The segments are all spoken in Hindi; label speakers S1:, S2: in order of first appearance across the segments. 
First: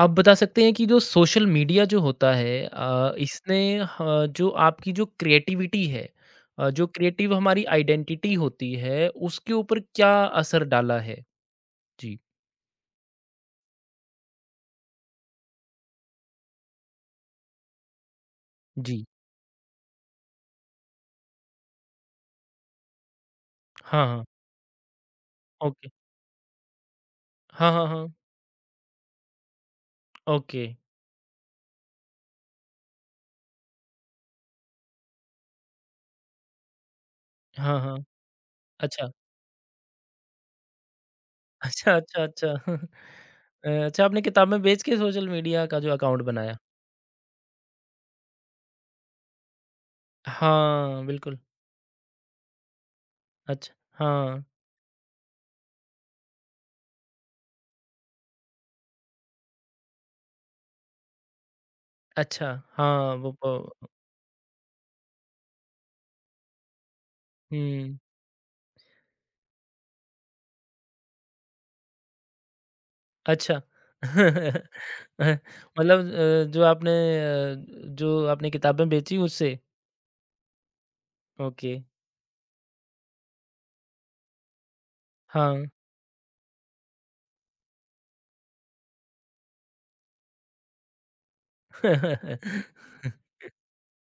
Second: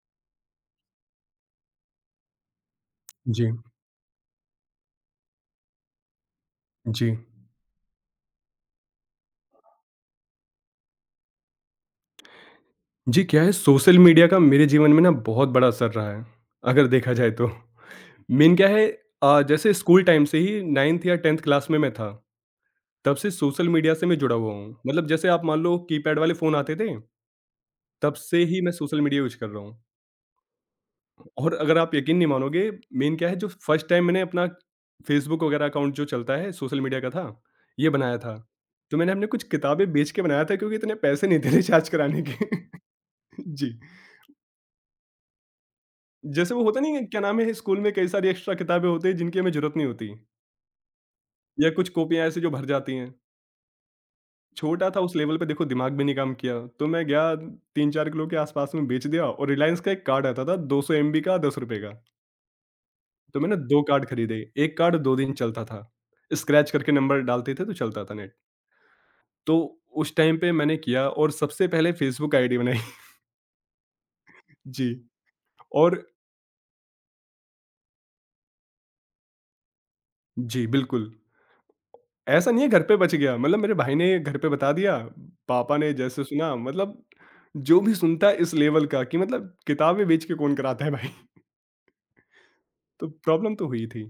S1: आप बता सकते हैं कि जो सोशल मीडिया जो होता है,
S2: जी,
S1: इसने जो क्रिएटिविटी है, जो
S2: जी।
S1: क्रिएटिव हमारी आइडेंटिटी होती है उसके ऊपर क्या असर डाला है? जी,
S2: जी, क्या है सोशल मीडिया का मेरे जीवन में ना बहुत बड़ा असर रहा है, अगर देखा जाए तो। मेन क्या है
S1: जी।
S2: जैसे स्कूल टाइम से ही 9th या 10th क्लास में मैं था, तब से सोशल मीडिया
S1: हाँ,
S2: से मैं
S1: हाँ।
S2: जुड़ा हुआ हूँ। मतलब जैसे आप मान लो
S1: ओके।
S2: कीपैड वाले फ़ोन आते थे,
S1: हाँ, हाँ, हाँ।
S2: तब से ही मैं सोशल मीडिया यूज़ कर रहा हूँ।
S1: ओके।
S2: और अगर आप यकीन नहीं मानोगे, मेन क्या है जो फर्स्ट टाइम मैंने अपना फेसबुक वगैरह अकाउंट जो चलता है सोशल मीडिया का था,
S1: हाँ,
S2: ये
S1: हाँ।
S2: बनाया था। तो
S1: अच्छा।
S2: मैंने अपने कुछ किताबें बेच के बनाया था क्योंकि इतने पैसे नहीं थे रिचार्ज
S1: अच्छा, अच्छा,
S2: कराने
S1: अच्छा।
S2: के। जी।
S1: अच्छा, आपने किताबें बेच के सोशल मीडिया का जो अकाउंट
S2: जैसे
S1: बनाया।
S2: वो होता नहीं है, क्या नाम है, स्कूल में कई सारी एक्स्ट्रा किताबें होती हैं जिनकी हमें ज़रूरत नहीं होती
S1: हाँ, बिल्कुल।
S2: या कुछ कॉपियाँ ऐसी जो भर जाती हैं।
S1: अच्छा। हाँ।
S2: छोटा था उस लेवल पे देखो दिमाग भी नहीं काम किया, तो मैं गया 3-4 किलो के आसपास में बेच दिया और रिलायंस का एक कार्ड आता था 200 एमबी का ₹10 का।
S1: अच्छा। हाँ, वो
S2: तो मैंने 2
S1: प
S2: कार्ड खरीदे, 1 कार्ड 2 दिन चलता था। स्क्रैच करके नंबर डालते थे तो
S1: हुँ।
S2: चलता था नेट। तो उस टाइम पे मैंने किया और सबसे पहले फेसबुक आईडी बनाई।
S1: अच्छा।
S2: जी
S1: अ,
S2: और
S1: मतलब जो आपने किताबें बेची उससे?
S2: जी, बिल्कुल।
S1: ओके,
S2: ऐसा नहीं है घर पे बच गया, मतलब मेरे भाई ने घर पे बता दिया,
S1: हाँ।
S2: पापा ने जैसे सुना मतलब जो भी सुनता है इस लेवल का कि मतलब किताबें बेच के कौन कराता है भाई? तो प्रॉब्लम तो हुई थी।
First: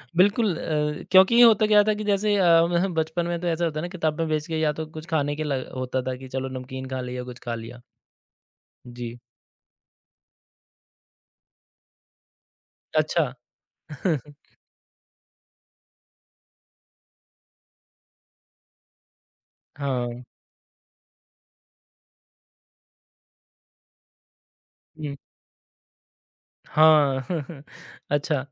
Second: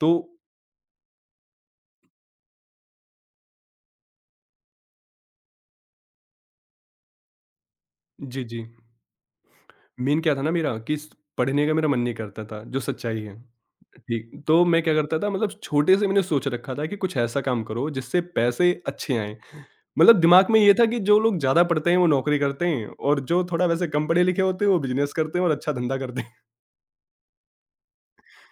S2: तो
S1: बिल्कुल, क्योंकि ये होता क्या था कि जैसे, म बचपन में तो ऐसा होता है ना, किताबें बेच के या तो कुछ खाने के ल होता था कि चलो नमकीन खा लिया, कुछ खा लिया।
S2: जी, जी।
S1: जी,
S2: मेन क्या था ना मेरा कि स पढ़ने का मेरा मन नहीं करता था, जो सच्चाई
S1: अच्छा।
S2: है। ठीक, तो मैं क्या करता था मतलब छोटे से मैंने सोच रखा था कि कुछ ऐसा काम करो जिससे पैसे अच्छे आएँ। मतलब
S1: हाँ,
S2: दिमाग में ये था कि जो लोग ज़्यादा पढ़ते हैं वो नौकरी करते हैं और जो थोड़ा वैसे कम पढ़े लिखे होते हैं वो बिज़नेस
S1: हुँ,
S2: करते हैं और अच्छा धंधा करते हैं।
S1: हाँ। अच्छा,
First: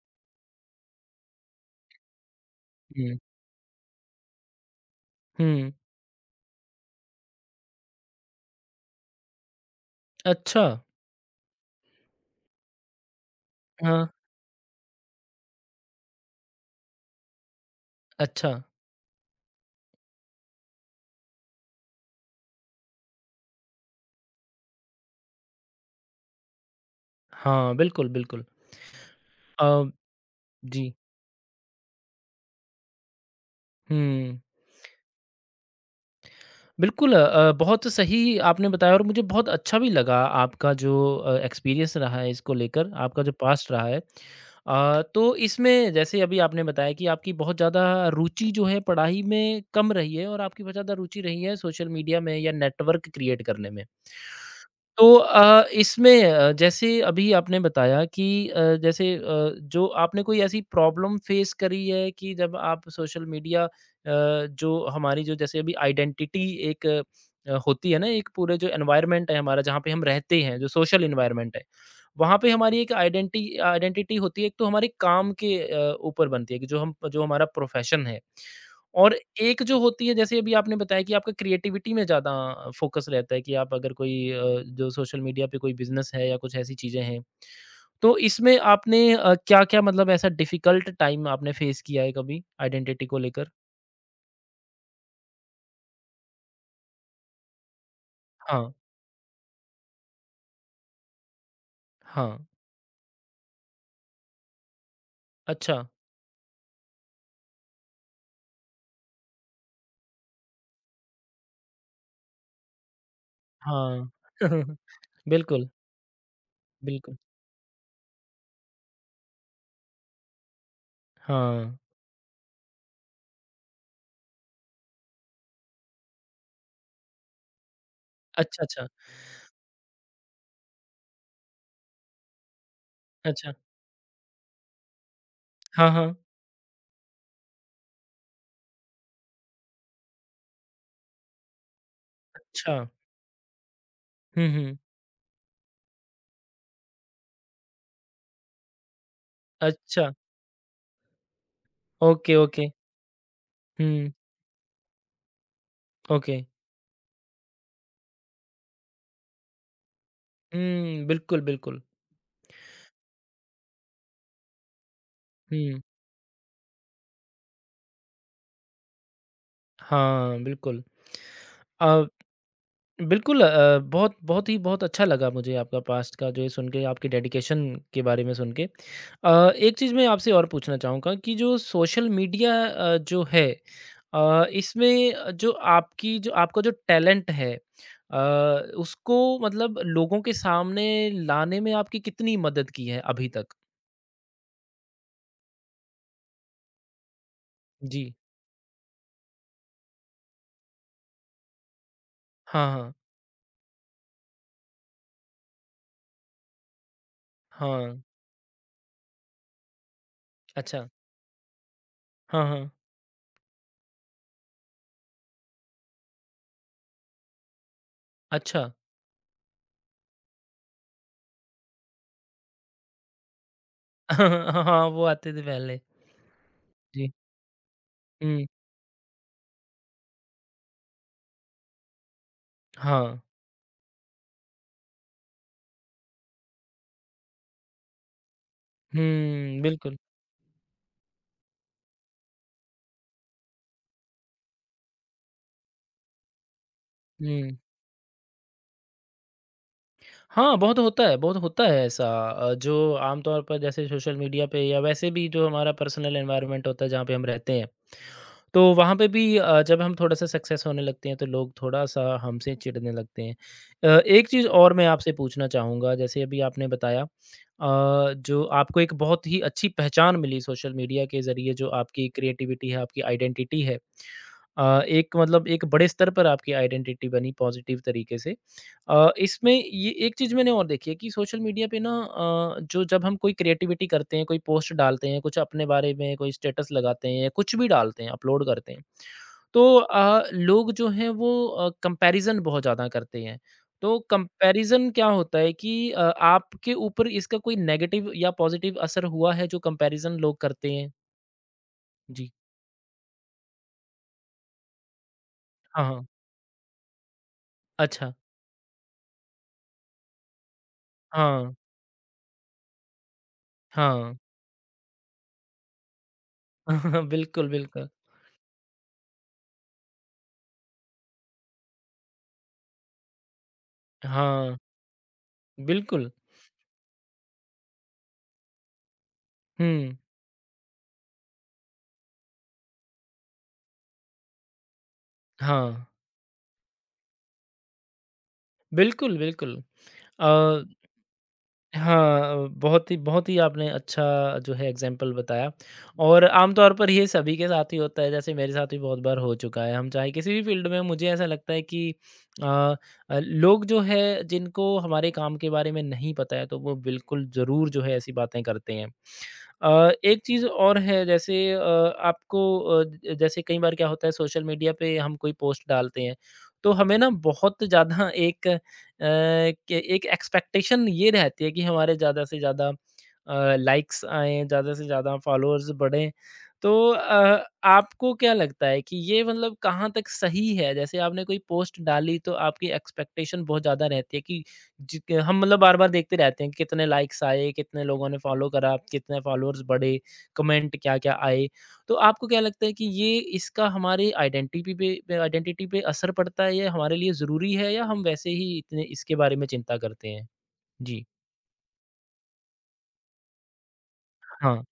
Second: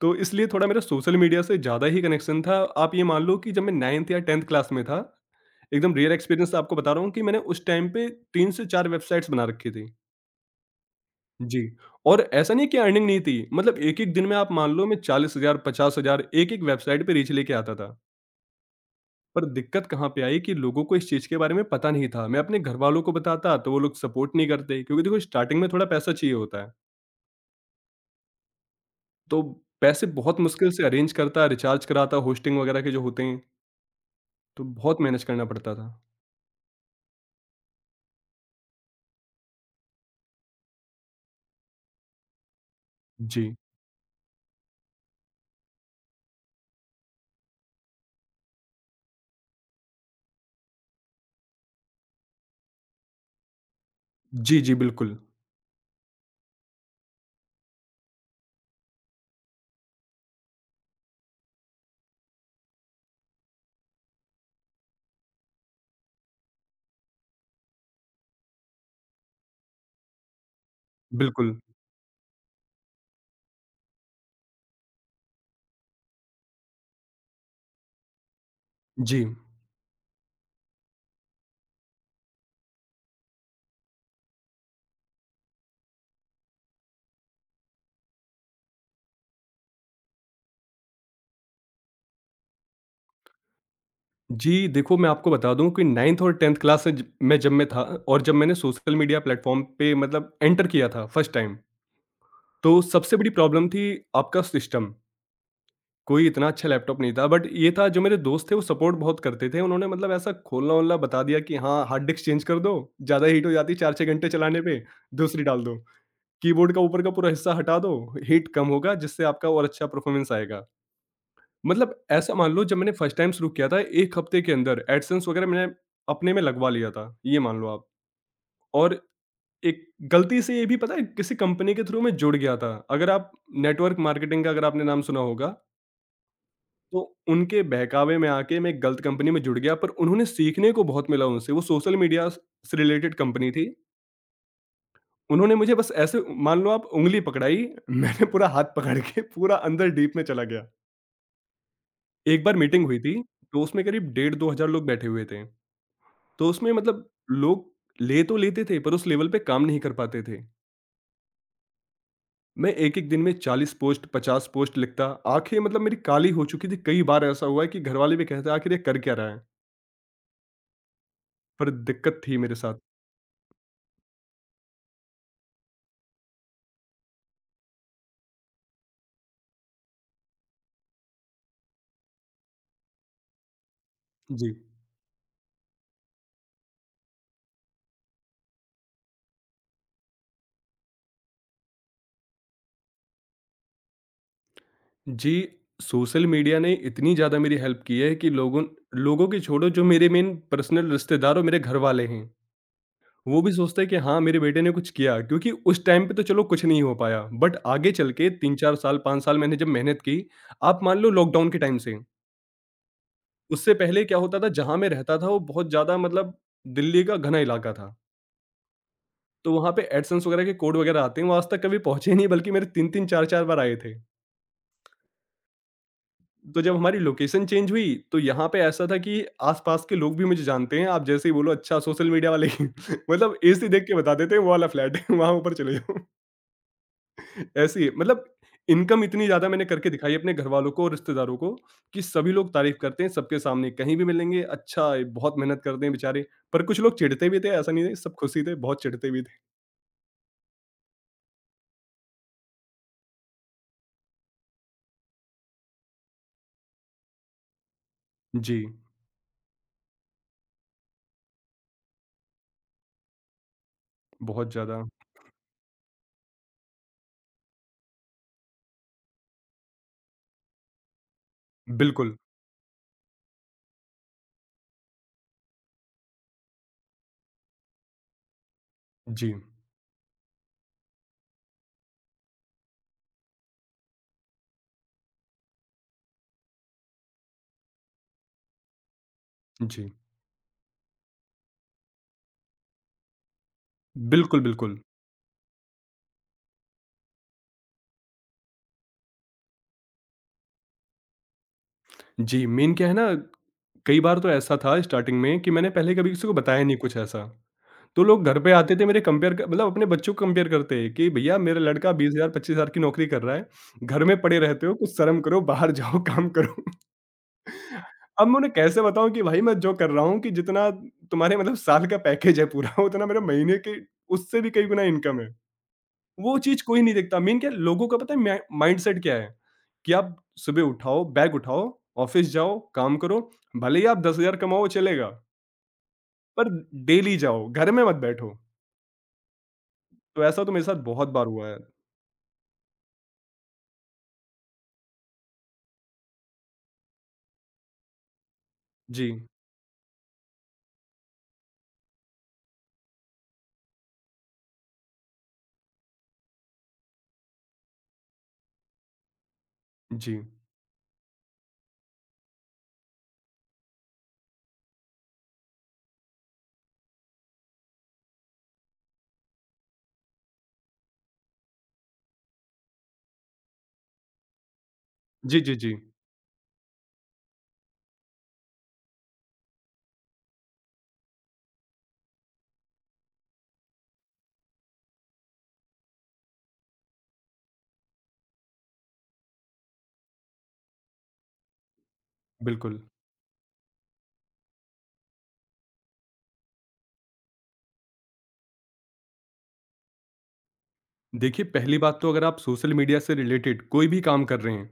S2: तो इसलिए थोड़ा मेरा सोशल मीडिया से ज़्यादा ही कनेक्शन था। आप ये
S1: हुँ,
S2: मान लो कि जब मैं 9th या 10th क्लास में था,
S1: हुँ,
S2: एकदम रियल एक्सपीरियंस आपको बता रहा हूँ कि मैंने उस टाइम पे 3 से 4 वेबसाइट्स बना रखी थी।
S1: अच्छा।
S2: जी, और ऐसा नहीं कि अर्निंग नहीं थी, मतलब
S1: हाँ,
S2: एक-एक दिन में आप मान लो मैं 40,000, 50,000 एक-एक वेबसाइट पे रीच लेके आता था।
S1: अच्छा।
S2: पर दिक्कत कहाँ पे आई कि लोगों को इस चीज़ के बारे में पता नहीं था। मैं अपने घरवालों को बताता तो वो लोग सपोर्ट नहीं करते क्योंकि देखो स्टार्टिंग में थोड़ा पैसा चाहिए होता है।
S1: हाँ, बिल्कुल, बिल्कुल।
S2: तो
S1: अ,
S2: पैसे बहुत मुश्किल से
S1: जी,
S2: अरेंज करता, रिचार्ज कराता, होस्टिंग वगैरह के जो होते हैं।
S1: हुँ।
S2: तो बहुत मैनेज करना पड़ता था।
S1: बिल्कुल, बहुत सही आपने बताया और मुझे बहुत अच्छा भी लगा, आपका जो एक्सपीरियंस रहा है इसको लेकर, आपका जो
S2: जी।
S1: पास्ट रहा है। तो इसमें, जैसे अभी आपने बताया कि आपकी बहुत ज़्यादा रुचि जो है पढ़ाई में कम रही है और आपकी बहुत ज़्यादा रुचि रही है सोशल मीडिया में या नेटवर्क क्रिएट करने में।
S2: जी, जी,
S1: तो
S2: बिल्कुल।
S1: इसमें जैसे अभी आपने बताया कि जैसे जो आपने कोई ऐसी प्रॉब्लम फेस करी है कि जब आप सोशल मीडिया, जो हमारी जो जैसे अभी आइडेंटिटी एक होती है ना, एक पूरे जो एनवायरनमेंट है हमारा जहाँ पे हम रहते हैं जो सोशल एनवायरनमेंट
S2: बिल्कुल।
S1: है, वहाँ पे हमारी एक आइडेंटिटी आइडेंटिटी होती है, एक तो हमारे काम के ऊपर बनती है कि जो हम जो हमारा प्रोफेशन है, और
S2: जी।
S1: एक जो होती है जैसे अभी आपने बताया कि आपका क्रिएटिविटी में ज़्यादा फ़ोकस रहता है कि आप अगर कोई जो सोशल मीडिया पे कोई बिज़नेस है या कुछ ऐसी चीज़ें हैं। तो इसमें आपने क्या-क्या मतलब ऐसा डिफ़िकल्ट टाइम आपने फ़ेस किया है कभी आइडेंटिटी को लेकर?
S2: जी, देखो मैं आपको बता दूँ कि 9th और 10th क्लास से ज में जब मैं था और जब मैंने
S1: हाँ,
S2: सोशल मीडिया प्लेटफ़ॉर्म पे मतलब एंटर किया था फर्स्ट टाइम,
S1: हाँ।
S2: तो सबसे बड़ी प्रॉब्लम थी आपका सिस्टम।
S1: अच्छा।
S2: कोई इतना अच्छा लैपटॉप नहीं था बट ये था जो मेरे दोस्त थे वो सपोर्ट बहुत करते थे। उन्होंने मतलब ऐसा खोलना-वोलना बता दिया कि हाँ, हार्ड डिस्क चेंज कर दो, ज़्यादा हीट हो जाती है 4-6
S1: हाँ।
S2: घंटे चलाने पे, दूसरी डाल
S1: बिल्कुल,
S2: दो। कीबोर्ड का ऊपर का
S1: बिल्कुल।
S2: पूरा हिस्सा हटा दो, हीट कम होगा जिससे आपका और अच्छा परफॉर्मेंस आएगा।
S1: हाँ।
S2: मतलब ऐसा मान लो जब मैंने फर्स्ट टाइम शुरू किया था, 1 हफ्ते के अंदर एडसेंस वगैरह मैंने अपने में लगवा लिया था, ये मान लो आप।
S1: अच्छा, अच्छा।
S2: और एक गलती से ये भी पता है किसी कंपनी के थ्रू मैं जुड़ गया था। अगर आप
S1: अच्छा।
S2: नेटवर्क मार्केटिंग का अगर आपने नाम सुना होगा,
S1: हाँ, हाँ।
S2: तो उनके बहकावे में आके मैं एक गलत कंपनी में जुड़ गया पर उन्होंने सीखने को बहुत मिला उनसे। वो सोशल मीडिया स
S1: अच्छा।
S2: से रिलेटेड कंपनी थी।
S1: हुँ, हुँ।
S2: उन्होंने मुझे बस ऐसे मान लो आप उँगली पकड़ाई, मैंने पूरा हाथ पकड़ के पूरा अंदर
S1: अच्छा।
S2: डीप में चला गया।
S1: ओके,
S2: एक बार
S1: ओके।
S2: मीटिंग हुई थी, तो उसमें
S1: हुँ,
S2: करीब डेढ़ 2 हज़ार लोग बैठे हुए थे।
S1: ओके।
S2: तो उसमें मतलब लोग ले तो लेते थे पर उस लेवल पे काम नहीं कर पाते थे।
S1: हुँ, बिल्कुल, बिल्कुल।
S2: मैं एक-एक दिन में 40 पोस्ट 50 पोस्ट लिखता, आँखें
S1: हुँ।
S2: मतलब मेरी काली हो चुकी थी। कई बार ऐसा हुआ है कि घरवाले भी कहते आखिर ये कर क्या रहा है?
S1: हाँ, बिल्कुल।
S2: पर
S1: अ,
S2: दिक्कत थी मेरे साथ।
S1: बिल्कुल, बहुत बहुत ही बहुत अच्छा लगा मुझे आपका पास्ट का जो ये सुन के, आपके डेडिकेशन के बारे में सुन के। एक चीज़ मैं आपसे और पूछना चाहूँगा कि जो सोशल मीडिया, जो है,
S2: जी।
S1: इसमें, जो आपका जो टैलेंट है, उसको मतलब लोगों के सामने लाने में आपकी कितनी मदद की है अभी तक?
S2: जी, सोशल मीडिया ने इतनी ज़्यादा मेरी हेल्प की
S1: जी।
S2: है कि लोगों लोगों की छोड़ो जो मेरे मेन पर्सनल रिश्तेदार और मेरे घरवाले हैं,
S1: हाँ, हाँ।
S2: वो भी सोचते हैं कि हाँ, मेरे बेटे ने कुछ किया क्योंकि उस टाइम पे तो चलो कुछ नहीं हो पाया बट आगे
S1: हाँ।
S2: चल के 3-4 साल 5 साल मैंने जब मेहनत की, आप
S1: अच्छा।
S2: मान लो लॉकडाउन के टाइम से
S1: हाँ, हाँ।
S2: उससे पहले क्या होता था जहाँ मैं रहता था वो बहुत ज़्यादा मतलब दिल्ली का घना इलाका था।
S1: अच्छा।
S2: तो वहाँ पे एडसेंस वगैरह के कोड वगैरह आते हैं, वो आज तक कभी पहुँचे ही नहीं बल्कि मेरे 3-3 4-4 बार आए थे।
S1: हाँ, हाँ, वो आते थे पहले।
S2: तो जब हमारी
S1: जी।
S2: लोकेशन चेंज हुई तो
S1: हुँ,
S2: यहाँ पे ऐसा था कि आस-पास के लोग भी मुझे जानते हैं, आप जैसे ही बोलो अच्छा सोशल मीडिया वाले
S1: हाँ।
S2: मतलब ऐसे देख के बता देते हैं वो वाला फ्लैट है वहाँ ऊपर चले जाओ। ऐसी है। मतलब इनकम इतनी ज़्यादा
S1: हुँ,
S2: मैंने करके
S1: बिल्कुल।
S2: दिखाई है अपने घरवालों को और रिश्तेदारों को कि सभी लोग तारीफ करते हैं सबके सामने कहीं भी मिलेंगे अच्छा ये बहुत मेहनत करते हैं बेचारे पर कुछ लोग चिढ़ते भी थे
S1: हुँ।
S2: ऐसा नहीं है सब खुशी थे बहुत चिढ़ते भी थे।
S1: हाँ, बहुत होता है ऐसा, जो आमतौर पर जैसे सोशल मीडिया पे या वैसे भी जो हमारा पर्सनल एनवायरनमेंट होता है जहाँ पे हम रहते हैं,
S2: जी।
S1: तो वहाँ पे भी जब हम थोड़ा-सा सक्सेस होने लगते हैं तो लोग थोड़ा-सा हमसे चिढ़ने लगते हैं। एक चीज़
S2: बहुत
S1: और
S2: ज़्यादा
S1: मैं आपसे पूछना चाहूँगा, जैसे अभी आपने बताया, जो आपको एक बहुत ही अच्छी पहचान मिली सोशल मीडिया के ज़रिए, जो आपकी
S2: बिल्कुल।
S1: क्रिएटिविटी है, आपकी आइडेंटिटी है। एक मतलब एक बड़े स्तर पर आपकी आइडेंटिटी बनी पॉजिटिव तरीके से।
S2: जी।
S1: इसमें ये एक चीज़ मैंने और देखी है कि सोशल मीडिया पे ना, जो जब हम कोई क्रिएटिविटी करते हैं, कोई पोस्ट डालते हैं, कुछ अपने बारे में कोई स्टेटस लगाते हैं या कुछ भी डालते हैं, अपलोड करते हैं, तो
S2: जी
S1: लोग जो हैं वो कंपैरिज़न बहुत ज़्यादा करते हैं। तो
S2: बिल्कुल बिल्कुल।
S1: कंपैरिज़न क्या होता है कि आपके ऊपर इसका कोई नेगेटिव या पॉजिटिव असर हुआ है जो कंपैरिज़न लोग करते हैं? जी।
S2: जी मेन क्या है ना कई बार तो ऐसा था स्टार्टिंग में कि मैंने
S1: हाँ,
S2: पहले
S1: हाँ।
S2: कभी किसी को बताया नहीं कुछ ऐसा तो
S1: अच्छा।
S2: लोग घर पे आते थे मेरे कंपेयर क मतलब अपने बच्चों को कंपेयर करते हैं कि भैया
S1: हाँ,
S2: मेरा लड़का 20,000 25,000 की नौकरी कर रहा है, घर
S1: हाँ।
S2: में पड़े रहते हो, कुछ शर्म करो, बाहर जाओ, काम करो।
S1: बिल्कुल, बिल्कुल।
S2: अब मैं उन्हें कैसे बताऊँ कि भाई मैं जो कर रहा हूँ कि जितना तुम्हारे मतलब साल का पैकेज है पूरा उतना मेरा महीने के उससे भी
S1: हाँ,
S2: कई गुना इनकम है।
S1: बिल्कुल।
S2: वो चीज़ कोई नहीं देखता, मेन क्या है लोगों का पता है मैं माइंडसेट क्या है, कि
S1: हुँ,
S2: आप सुबह उठाओ, बैग उठाओ, ऑफ़िस जाओ, काम करो, भले ही आप 10,000 कमाओ चलेगा,
S1: हाँ।
S2: पर डेली जाओ, घर में मत बैठो।
S1: बिल्कुल, बिल्कुल।
S2: तो
S1: अ,
S2: ऐसा तो मेरे साथ बहुत बार हुआ है।
S1: हाँ, बहुत ही आपने अच्छा जो है एग्ज़ाम्पल बताया, और आमतौर पर ये सभी के साथ ही होता है, जैसे मेरे साथ भी बहुत
S2: जी,
S1: बार हो चुका है। हम चाहे किसी भी फ़ील्ड में, मुझे ऐसा लगता है कि अ लोग जो है जिनको हमारे काम के बारे में नहीं पता है, तो वो बिल्कुल ज़रूर जो है ऐसी बातें करते हैं।
S2: जी।
S1: एक चीज़ और है जैसे, आपको अ, ज जैसे कई बार क्या होता है सोशल मीडिया पे हम कोई पोस्ट डालते हैं, तो हमें ना बहुत ज़्यादा एक अ, के एक एक्सपेक्टेशन ये रहती है कि हमारे ज़्यादा से ज़्यादा लाइक्स आएँ, ज़्यादा से ज़्यादा
S2: जी, जी,
S1: फॉलोअर्स
S2: जी।
S1: बढ़ें। तो आपको क्या लगता है कि ये मतलब कहाँ तक सही है? जैसे आपने कोई पोस्ट डाली, तो आपकी एक्सपेक्टेशन बहुत ज़्यादा रहती है कि जी, क हम मतलब बार-बार देखते रहते हैं कि कितने लाइक्स आए, कितने लोगों ने फ़ॉलो करा, कितने फ़ॉलोअर्स बढ़े, कमेंट क्या-क्या आए। तो आपको क्या लगता है
S2: बिल्कुल।
S1: कि ये इसका हमारे आइडेंटिटी पे असर पड़ता है? ये हमारे लिए ज़रूरी है या हम वैसे ही इतने इसके बारे में चिंता करते हैं? जी।
S2: देखिए, पहली बात तो अगर आप सोशल मीडिया से रिलेटेड कोई भी काम कर रहे
S1: हाँ।
S2: हैं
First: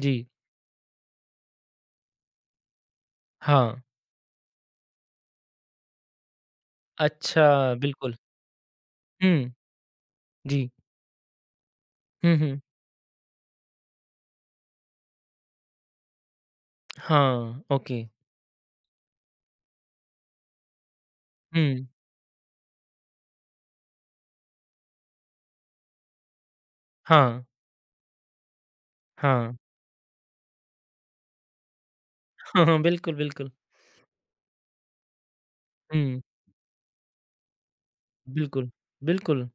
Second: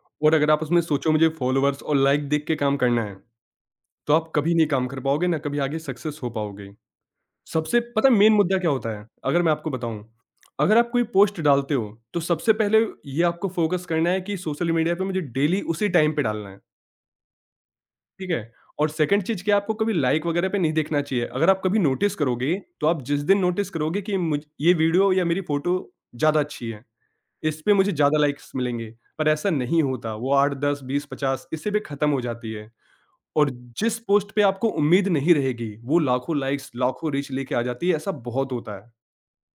S1: जी।
S2: और अगर आप उसमें सोचो मुझे फॉलोअर्स और लाइक देख के काम करना है,
S1: हाँ।
S2: तो आप कभी नहीं काम कर पाओगे, ना कभी आगे सक्सेस हो पाओगे।
S1: अच्छा,
S2: सबसे पता
S1: बिल्कुल।
S2: है मेन मुद्दा क्या होता है? अगर
S1: हुँ।
S2: मैं आपको बताऊँ,
S1: जी।
S2: अगर आप कोई पोस्ट डालते हो, तो
S1: हुँ,
S2: सबसे
S1: हुँ।
S2: पहले ये आपको फ़ोकस करना है कि सोशल मीडिया पे मुझे डेली उसी टाइम पे डालना है।
S1: हाँ, ओके।
S2: ठीक है? और सेकंड चीज़ क्या है आपको कभी लाइक वगैरह पे नहीं देखना चाहिए। अगर आप कभी
S1: हुँ।
S2: नोटिस करोगे, तो आप जिस दिन नोटिस करोगे कि मुझ ये वीडियो या मेरी फ़ोटो ज़्यादा अच्छी है,
S1: हाँ,
S2: इस पे मुझे ज़्यादा लाइक्स मिलेंगे, पर ऐसा
S1: हाँ।
S2: नहीं होता। वो 8, 10, 20, 50 इसी पे खत्म हो जाती
S1: हाँ,
S2: है।
S1: हाँ, बिल्कुल, बिल्कुल।
S2: और जिस पोस्ट पे आपको उम्मीद नहीं रहेगी, वो
S1: हुँ,
S2: लाखों लाइक्स, लाखों रीच लेके आ जाती है, ऐसा बहुत
S1: बिल्कुल,
S2: होता है।
S1: बिल्कुल,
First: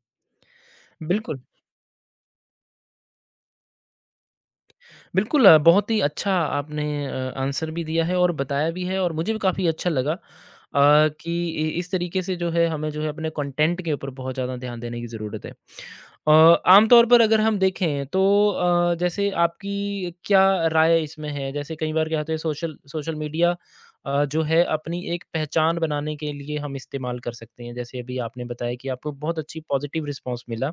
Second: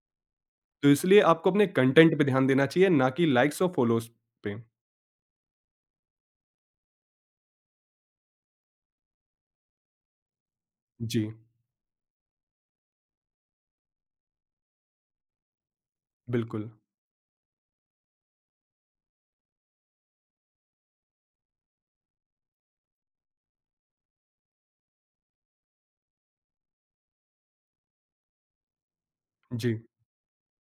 S2: तो इसलिए
S1: बिल्कुल।
S2: आपको अपने कंटेंट पे ध्यान देना चाहिए, ना कि लाइक्स और फ़ॉलोज़ पे।
S1: बिल्कुल, बहुत ही अच्छा आपने आंसर भी दिया है और बताया भी है और मुझे भी काफ़ी अच्छा लगा,
S2: जी,
S1: कि इस तरीके से जो है हमें जो है अपने कंटेंट के ऊपर बहुत ज़्यादा ध्यान देने की ज़रूरत है। अ,
S2: बिल्कुल।
S1: आमतौर पर अगर हम देखें, तो जैसे आपकी क्या राय इसमें है, जैसे कई बार क्या होता है सोशल सोशल मीडिया जो है अपनी एक पहचान बनाने के लिए हम इस्तेमाल कर सकते हैं, जैसे अभी आपने बताया कि आपको बहुत अच्छी
S2: जी,
S1: पॉजिटिव रिस्पॉन्स मिला,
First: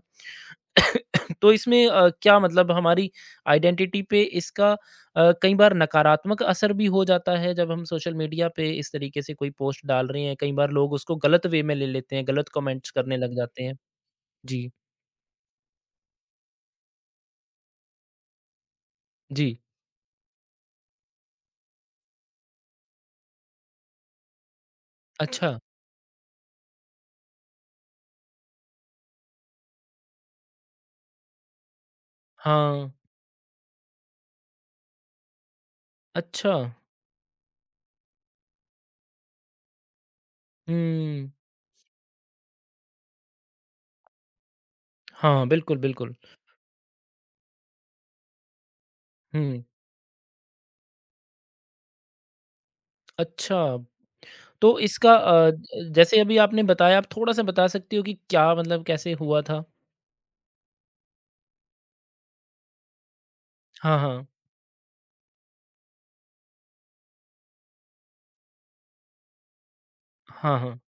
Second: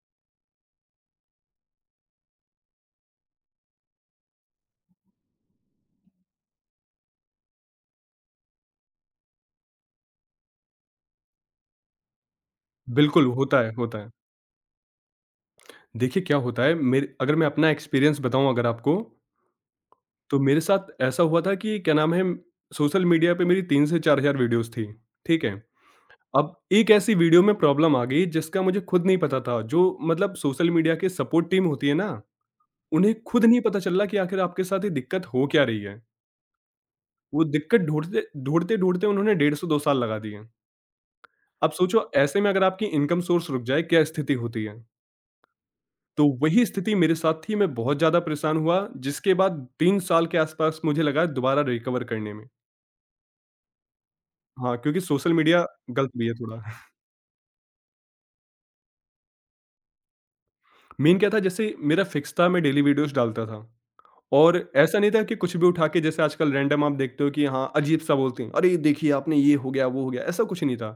S1: तो इसमें क्या मतलब हमारी आइडेंटिटी पे इसका कई बार नकारात्मक असर भी हो जाता है जब हम सोशल मीडिया पे इस तरीके से कोई पोस्ट डाल रहे हैं। कई बार लोग उसको गलत वे में ले लेते हैं, गलत कमेंट्स करने
S2: बिल्कुल,
S1: लग
S2: होता
S1: जाते
S2: है,
S1: हैं।
S2: होता है।
S1: जी,
S2: देखिए, क्या होता है मेरे अगर मैं अपना एक्सपीरियंस बताऊँ अगर आपको,
S1: जी।
S2: तो मेरे साथ ऐसा हुआ था कि क्या नाम है सोशल मीडिया पे मेरी 3 से 4,000 वीडियोज़ थी, ठीक है?
S1: अच्छा।
S2: अब एक ऐसी वीडियो में प्रॉब्लम आ गई जिसका मुझे खुद नहीं पता था, जो मतलब सोशल मीडिया के सपोर्ट टीम होती है ना,
S1: हाँ।
S2: उन्हें खुद नहीं पता चल रहा कि आखिर आपके साथ ये दिक्कत हो क्या रही है।
S1: अच्छा।
S2: वो दिक्कत ढूँढते-ढूँढते उन्होंने डेढ़ से 2 साल लगा दिए।
S1: हुँ।
S2: अब सोचो ऐसे में अगर आपकी इनकम सोर्स रुक जाए, क्या स्थिति होती है?
S1: हाँ, बिल्कुल, बिल्कुल।
S2: तो वही स्थिति मेरे साथ थी, मैं बहुत ज़्यादा परेशान हुआ, जिसके
S1: हुँ।
S2: बाद 3 साल के आसपास मुझे लगा दोबारा रिकवर करने में।
S1: अच्छा,
S2: हाँ,
S1: तो
S2: क्योंकि
S1: इसका
S2: सोशल मीडिया गलत
S1: जैसे
S2: भी है
S1: अभी
S2: थोड़ा।
S1: आपने बताया, आप थोड़ा-सा बता सकती हो कि क्या मतलब कैसे हुआ था?
S2: मेन क्या था जैसे मेरा फिक्स था मैं डेली वीडियोज़ डालता था
S1: हाँ, हाँ।
S2: और ऐसा नहीं था कि कुछ भी उठा के जैसे आजकल रैंडम आप देखते हो कि हाँ, अजीब-सा बोलते हैं, "अरे! देखिए आपने ये हो गया, वो हो गया।" ऐसा
S1: हाँ,
S2: कुछ नहीं
S1: हाँ।
S2: था।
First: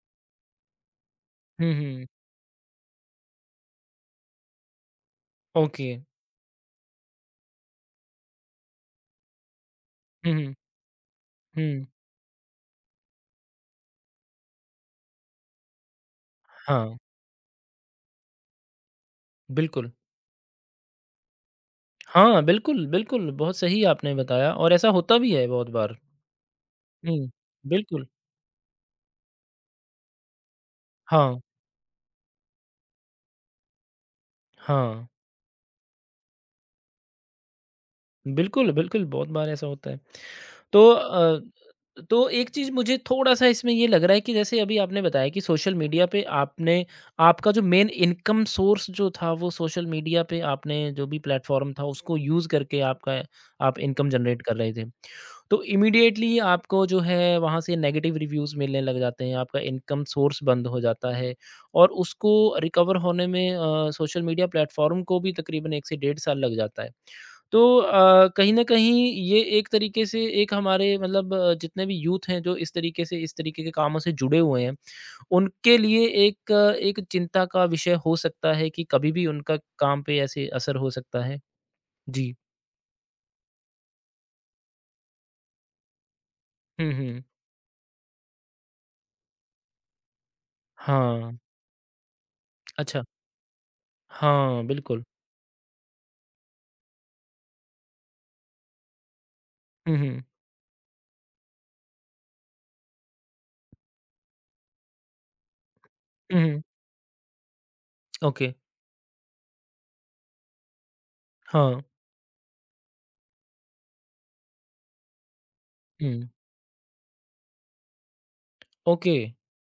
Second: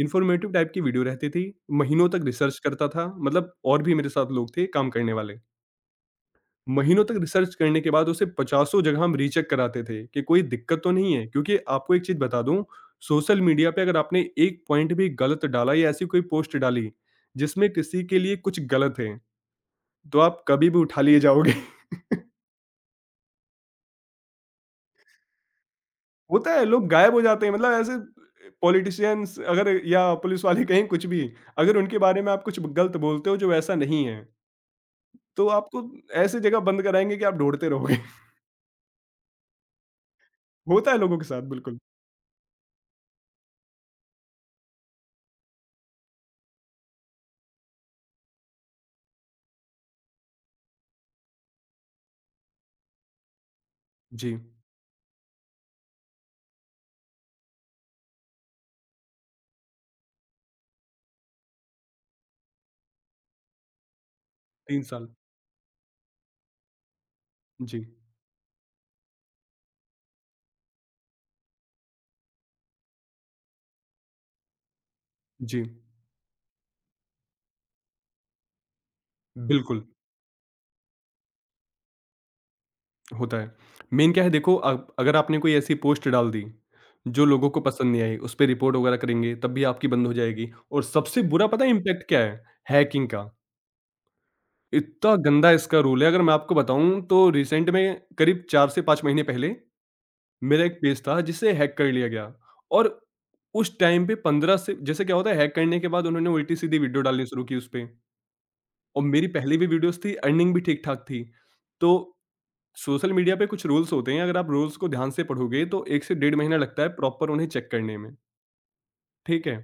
S2: इन्फॉर्मेटिव टाइप की वीडियो रहती थी,
S1: हुँ, हुँ।
S2: महीनों तक रिसर्च करता था, मतलब और भी मेरे साथ लोग थे काम करने वाले।
S1: ओके।
S2: महीनों तक रिसर्च करने के बाद उसे पचासों जगह हम रीचेक कराते थे कि
S1: हुँ,
S2: कोई
S1: हुँ।
S2: दिक्कत तो नहीं है क्योंकि
S1: हुँ।
S2: आपको एक चीज बता दूं। सोशल मीडिया पे अगर आपने एक पॉइंट भी गलत डाला या ऐसी कोई पोस्ट डाली
S1: हाँ।
S2: जिसमें किसी के लिए कुछ गलत है
S1: बिल्कुल।
S2: तो आप कभी भी उठा लिए जाओगे।
S1: हाँ, बिल्कुल, बिल्कुल, बहुत सही आपने बताया और ऐसा होता भी है बहुत बार।
S2: होता है, लोग गायब हो
S1: हुँ,
S2: जाते हैं मतलब ऐसे।
S1: बिल्कुल।
S2: पॉलिटिशियंस अगर या पुलिस वाले कहीं कुछ भी,
S1: हाँ,
S2: अगर उनके बारे में आप कुछ गलत बोलते हो जो ऐसा नहीं है
S1: हाँ,
S2: तो आपको ऐसे जगह बंद कराएंगे कि आप ढूंढते रहोगे।
S1: बिल्कुल, बिल्कुल, बहुत बार ऐसा होता है। तो
S2: होता है लोगों के
S1: अ,
S2: साथ बिल्कुल।
S1: तो एक चीज़ मुझे थोड़ा-सा इसमें ये लग रहा है, कि जैसे अभी आपने बताया कि सोशल मीडिया पे आपने, आपका जो मेन इनकम सोर्स जो था वो सोशल मीडिया पे आपने जो भी प्लेटफ़ॉर्म था उसको यूज़ करके आपका आप इनकम
S2: जी।
S1: जनरेट कर रहे थे। तो इमीडिएटली आपको जो है वहाँ से नेगेटिव रिव्यूज़ मिलने लग जाते हैं, आपका इनकम सोर्स बंद हो जाता है और उसको रिकवर होने में सोशल मीडिया
S2: तीन
S1: प्लेटफ़ॉर्म
S2: साल।
S1: को भी तकरीबन 1 से डेढ़ साल लग जाता है। तो
S2: जी।
S1: कहीं न कहीं ये एक तरीके से एक हमारे मतलब, जितने भी यूथ हैं जो इस तरीके से इस तरीके के कामों से जुड़े हुए हैं,
S2: जी,
S1: उनके लिए एक चिंता का विषय हो सकता है कि कभी भी उनका
S2: बिल्कुल,
S1: काम पे ऐसे असर हो सकता है। जी।
S2: होता है। मेन क्या है देखो, अगर आपने कोई ऐसी पोस्ट डाल दी,
S1: हुँ, हुँ।
S2: जो लोगों को पसंद नहीं आई, उस पे रिपोर्ट वगैरह करेंगे, तब भी आपकी बंद हो जाएगी। और सबसे
S1: हाँ।
S2: बुरा पता है इम्पैक्ट क्या है?
S1: अच्छा।
S2: हैकिंग का।
S1: हाँ, बिल्कुल।
S2: इतना गंदा इसका रूल है, अगर मैं आपको बताऊँ तो रिसेंट में करीब 4 से 5 महीने पहले
S1: हुँ, हुँ।
S2: मेरा एक पेज था जिसे हैक कर लिया गया। और उस टाइम पे 15 से जैसे क्या होता है, हैक करने के बाद उन्होंने
S1: हुँ, हुँ।
S2: उल्टी-सीधी वीडियो डालनी शुरू की उस पे।
S1: ओके।
S2: और मेरी पहले भी वीडियोज़ थी, अर्निंग भी ठीक-ठाक थी।
S1: हाँ।
S2: तो सोशल मीडिया पे कुछ रूल्स होते हैं, अगर आप रूल्स को ध्यान से पढ़ोगे तो 1 से
S1: हुँ।
S2: डेढ़ महीना लगता है प्रॉपर उन्हें चेक करने में,
S1: ओके।
S2: ठीक है?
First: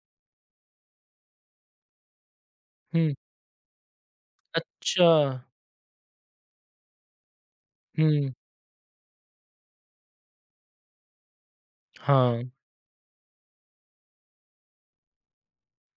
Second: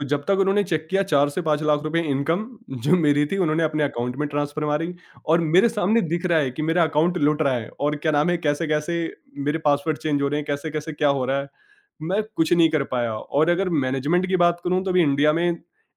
S2: तो जब तक उन्होंने चेक किया, 4 से 5 लाख रुपए इनकम जो
S1: हुँ।
S2: मेरी थी उन्होंने अपने अकाउंट में ट्रांसफर मारी।
S1: अच्छा।
S2: और मेरे सामने दिख रहा है कि मेरा अकाउंट लुट रहा है और क्या नाम
S1: हुँ।
S2: है, कैसे-कैसे मेरे पासवर्ड चेंज हो रहे हैं, कैसे-कैसे क्या हो रहा है। मैं
S1: हाँ।
S2: कुछ नहीं कर पाया। और अगर मैनेजमेंट की बात करूँ तो अभी इंडिया में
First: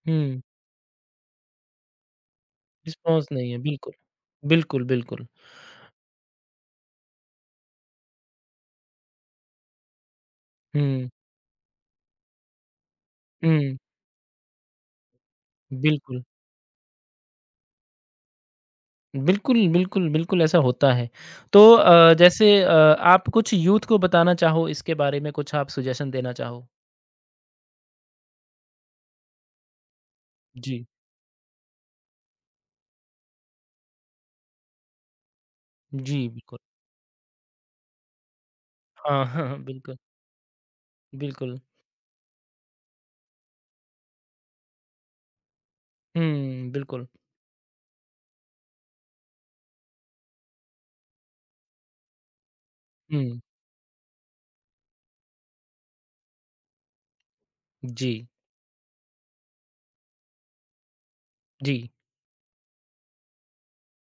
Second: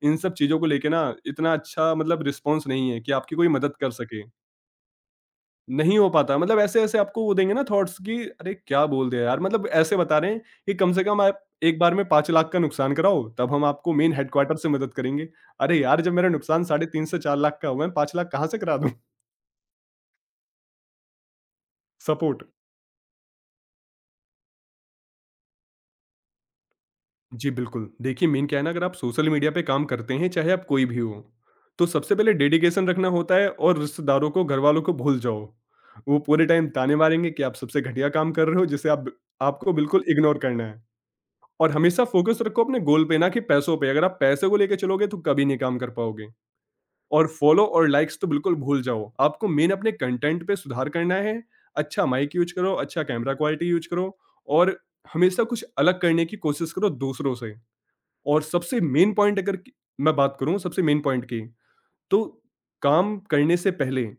S2: इन सब
S1: हुँ।
S2: चीज़ों को लेके ना इतना अच्छा मतलब रिस्पॉन्स नहीं है कि
S1: रिस्पॉन्स
S2: आपकी कोई
S1: नहीं है,
S2: मदद कर
S1: बिल्कुल।
S2: सके।
S1: बिल्कुल, बिल्कुल।
S2: नहीं हो पाता, मतलब ऐसे-ऐसे आपको वो देंगे ना थॉट्स कि अरे! क्या बोल दिया यार, मतलब ऐसे बता रहे हैं कि कम से
S1: हुँ।
S2: कम आप एक बार में 5 लाख का नुकसान कराओ, तब हम
S1: हुँ।
S2: आपको मेन हेडक्वार्टर से मदद करेंगे। अरे यार! जब
S1: बिल्कुल।
S2: मेरा नुकसान 3.5 से 4 लाख का हुआ है, 5 लाख कहाँ से करा दूँ?
S1: बिल्कुल, बिल्कुल, बिल्कुल ऐसा होता है। तो
S2: सपोर्ट।
S1: जैसे, आप कुछ यूथ को बताना चाहो इसके बारे में, कुछ आप सजेशन देना चाहो?
S2: जी, बिल्कुल। देखिए मेन क्या है ना, अगर आप सोशल मीडिया पे काम करते हैं, चाहे आप
S1: जी।
S2: कोई भी हो, तो सबसे पहले डेडिकेशन रखना होता है और रिश्तेदारों को, घरवालों को भूल जाओ। वो
S1: जी,
S2: पूरे
S1: बिल्कुल।
S2: टाइम ताने मारेंगे कि आप सबसे घटिया काम कर रहे हो, जिसे आप,
S1: हाँ, हाँ, हाँ।
S2: आपको
S1: बिल्कुल,
S2: बिल्कुल इग्नोर करना है।
S1: बिल्कुल।
S2: और हमेशा फ़ोकस रखो अपने गोल पे, ना कि पैसों पे। अगर आप पैसे को लेके चलोगे तो कभी नहीं काम कर पाओगे।
S1: हुँ, बिल्कुल।
S2: और फ़ॉलो और लाइक्स तो बिल्कुल भूल जाओ, आपको मेन अपने कंटेंट पे सुधार करना है, अच्छा माइक यूज़ करो, अच्छा कैमरा
S1: हुँ।
S2: क्वालिटी यूज़ करो। और हमेशा कुछ अलग करने की कोशिश करो दूसरों से।
S1: जी,
S2: और सबसे मेन पॉइंट अगर की, मैं बात करूँ सबसे मेन पॉइंट की,
S1: जी,
S2: तो काम करने से पहले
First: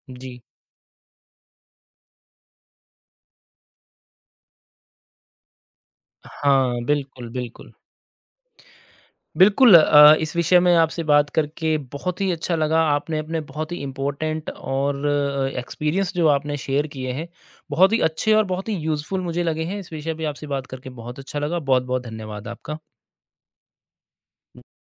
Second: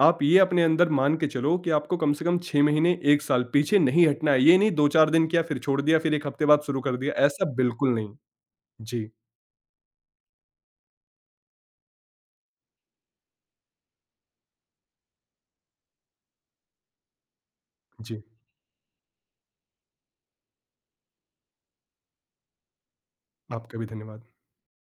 S2: आप ये
S1: जी।
S2: अपने अंदर मान के चलो कि आपको कम से कम 6 महीने 1 साल पीछे नहीं हटना है। ये नहीं 2-4 दिन किया फिर छोड़ दिया, फिर 1 हफ्ते बाद
S1: हाँ,
S2: शुरू कर दिया,
S1: बिल्कुल,
S2: ऐसा
S1: बिल्कुल।
S2: बिल्कुल नहीं। जी।
S1: बिल्कुल, इस विषय में आपसे बात करके बहुत ही अच्छा लगा। आपने अपने बहुत ही इम्पोर्टेंट और एक्सपीरियंस जो आपने शेयर किए हैं, बहुत ही
S2: जी।
S1: अच्छे और बहुत ही यूज़फुल मुझे लगे हैं। इस विषय पे आपसे बात करके बहुत अच्छा लगा। बहुत-बहुत धन्यवाद आपका।
S2: आपका भी धन्यवाद।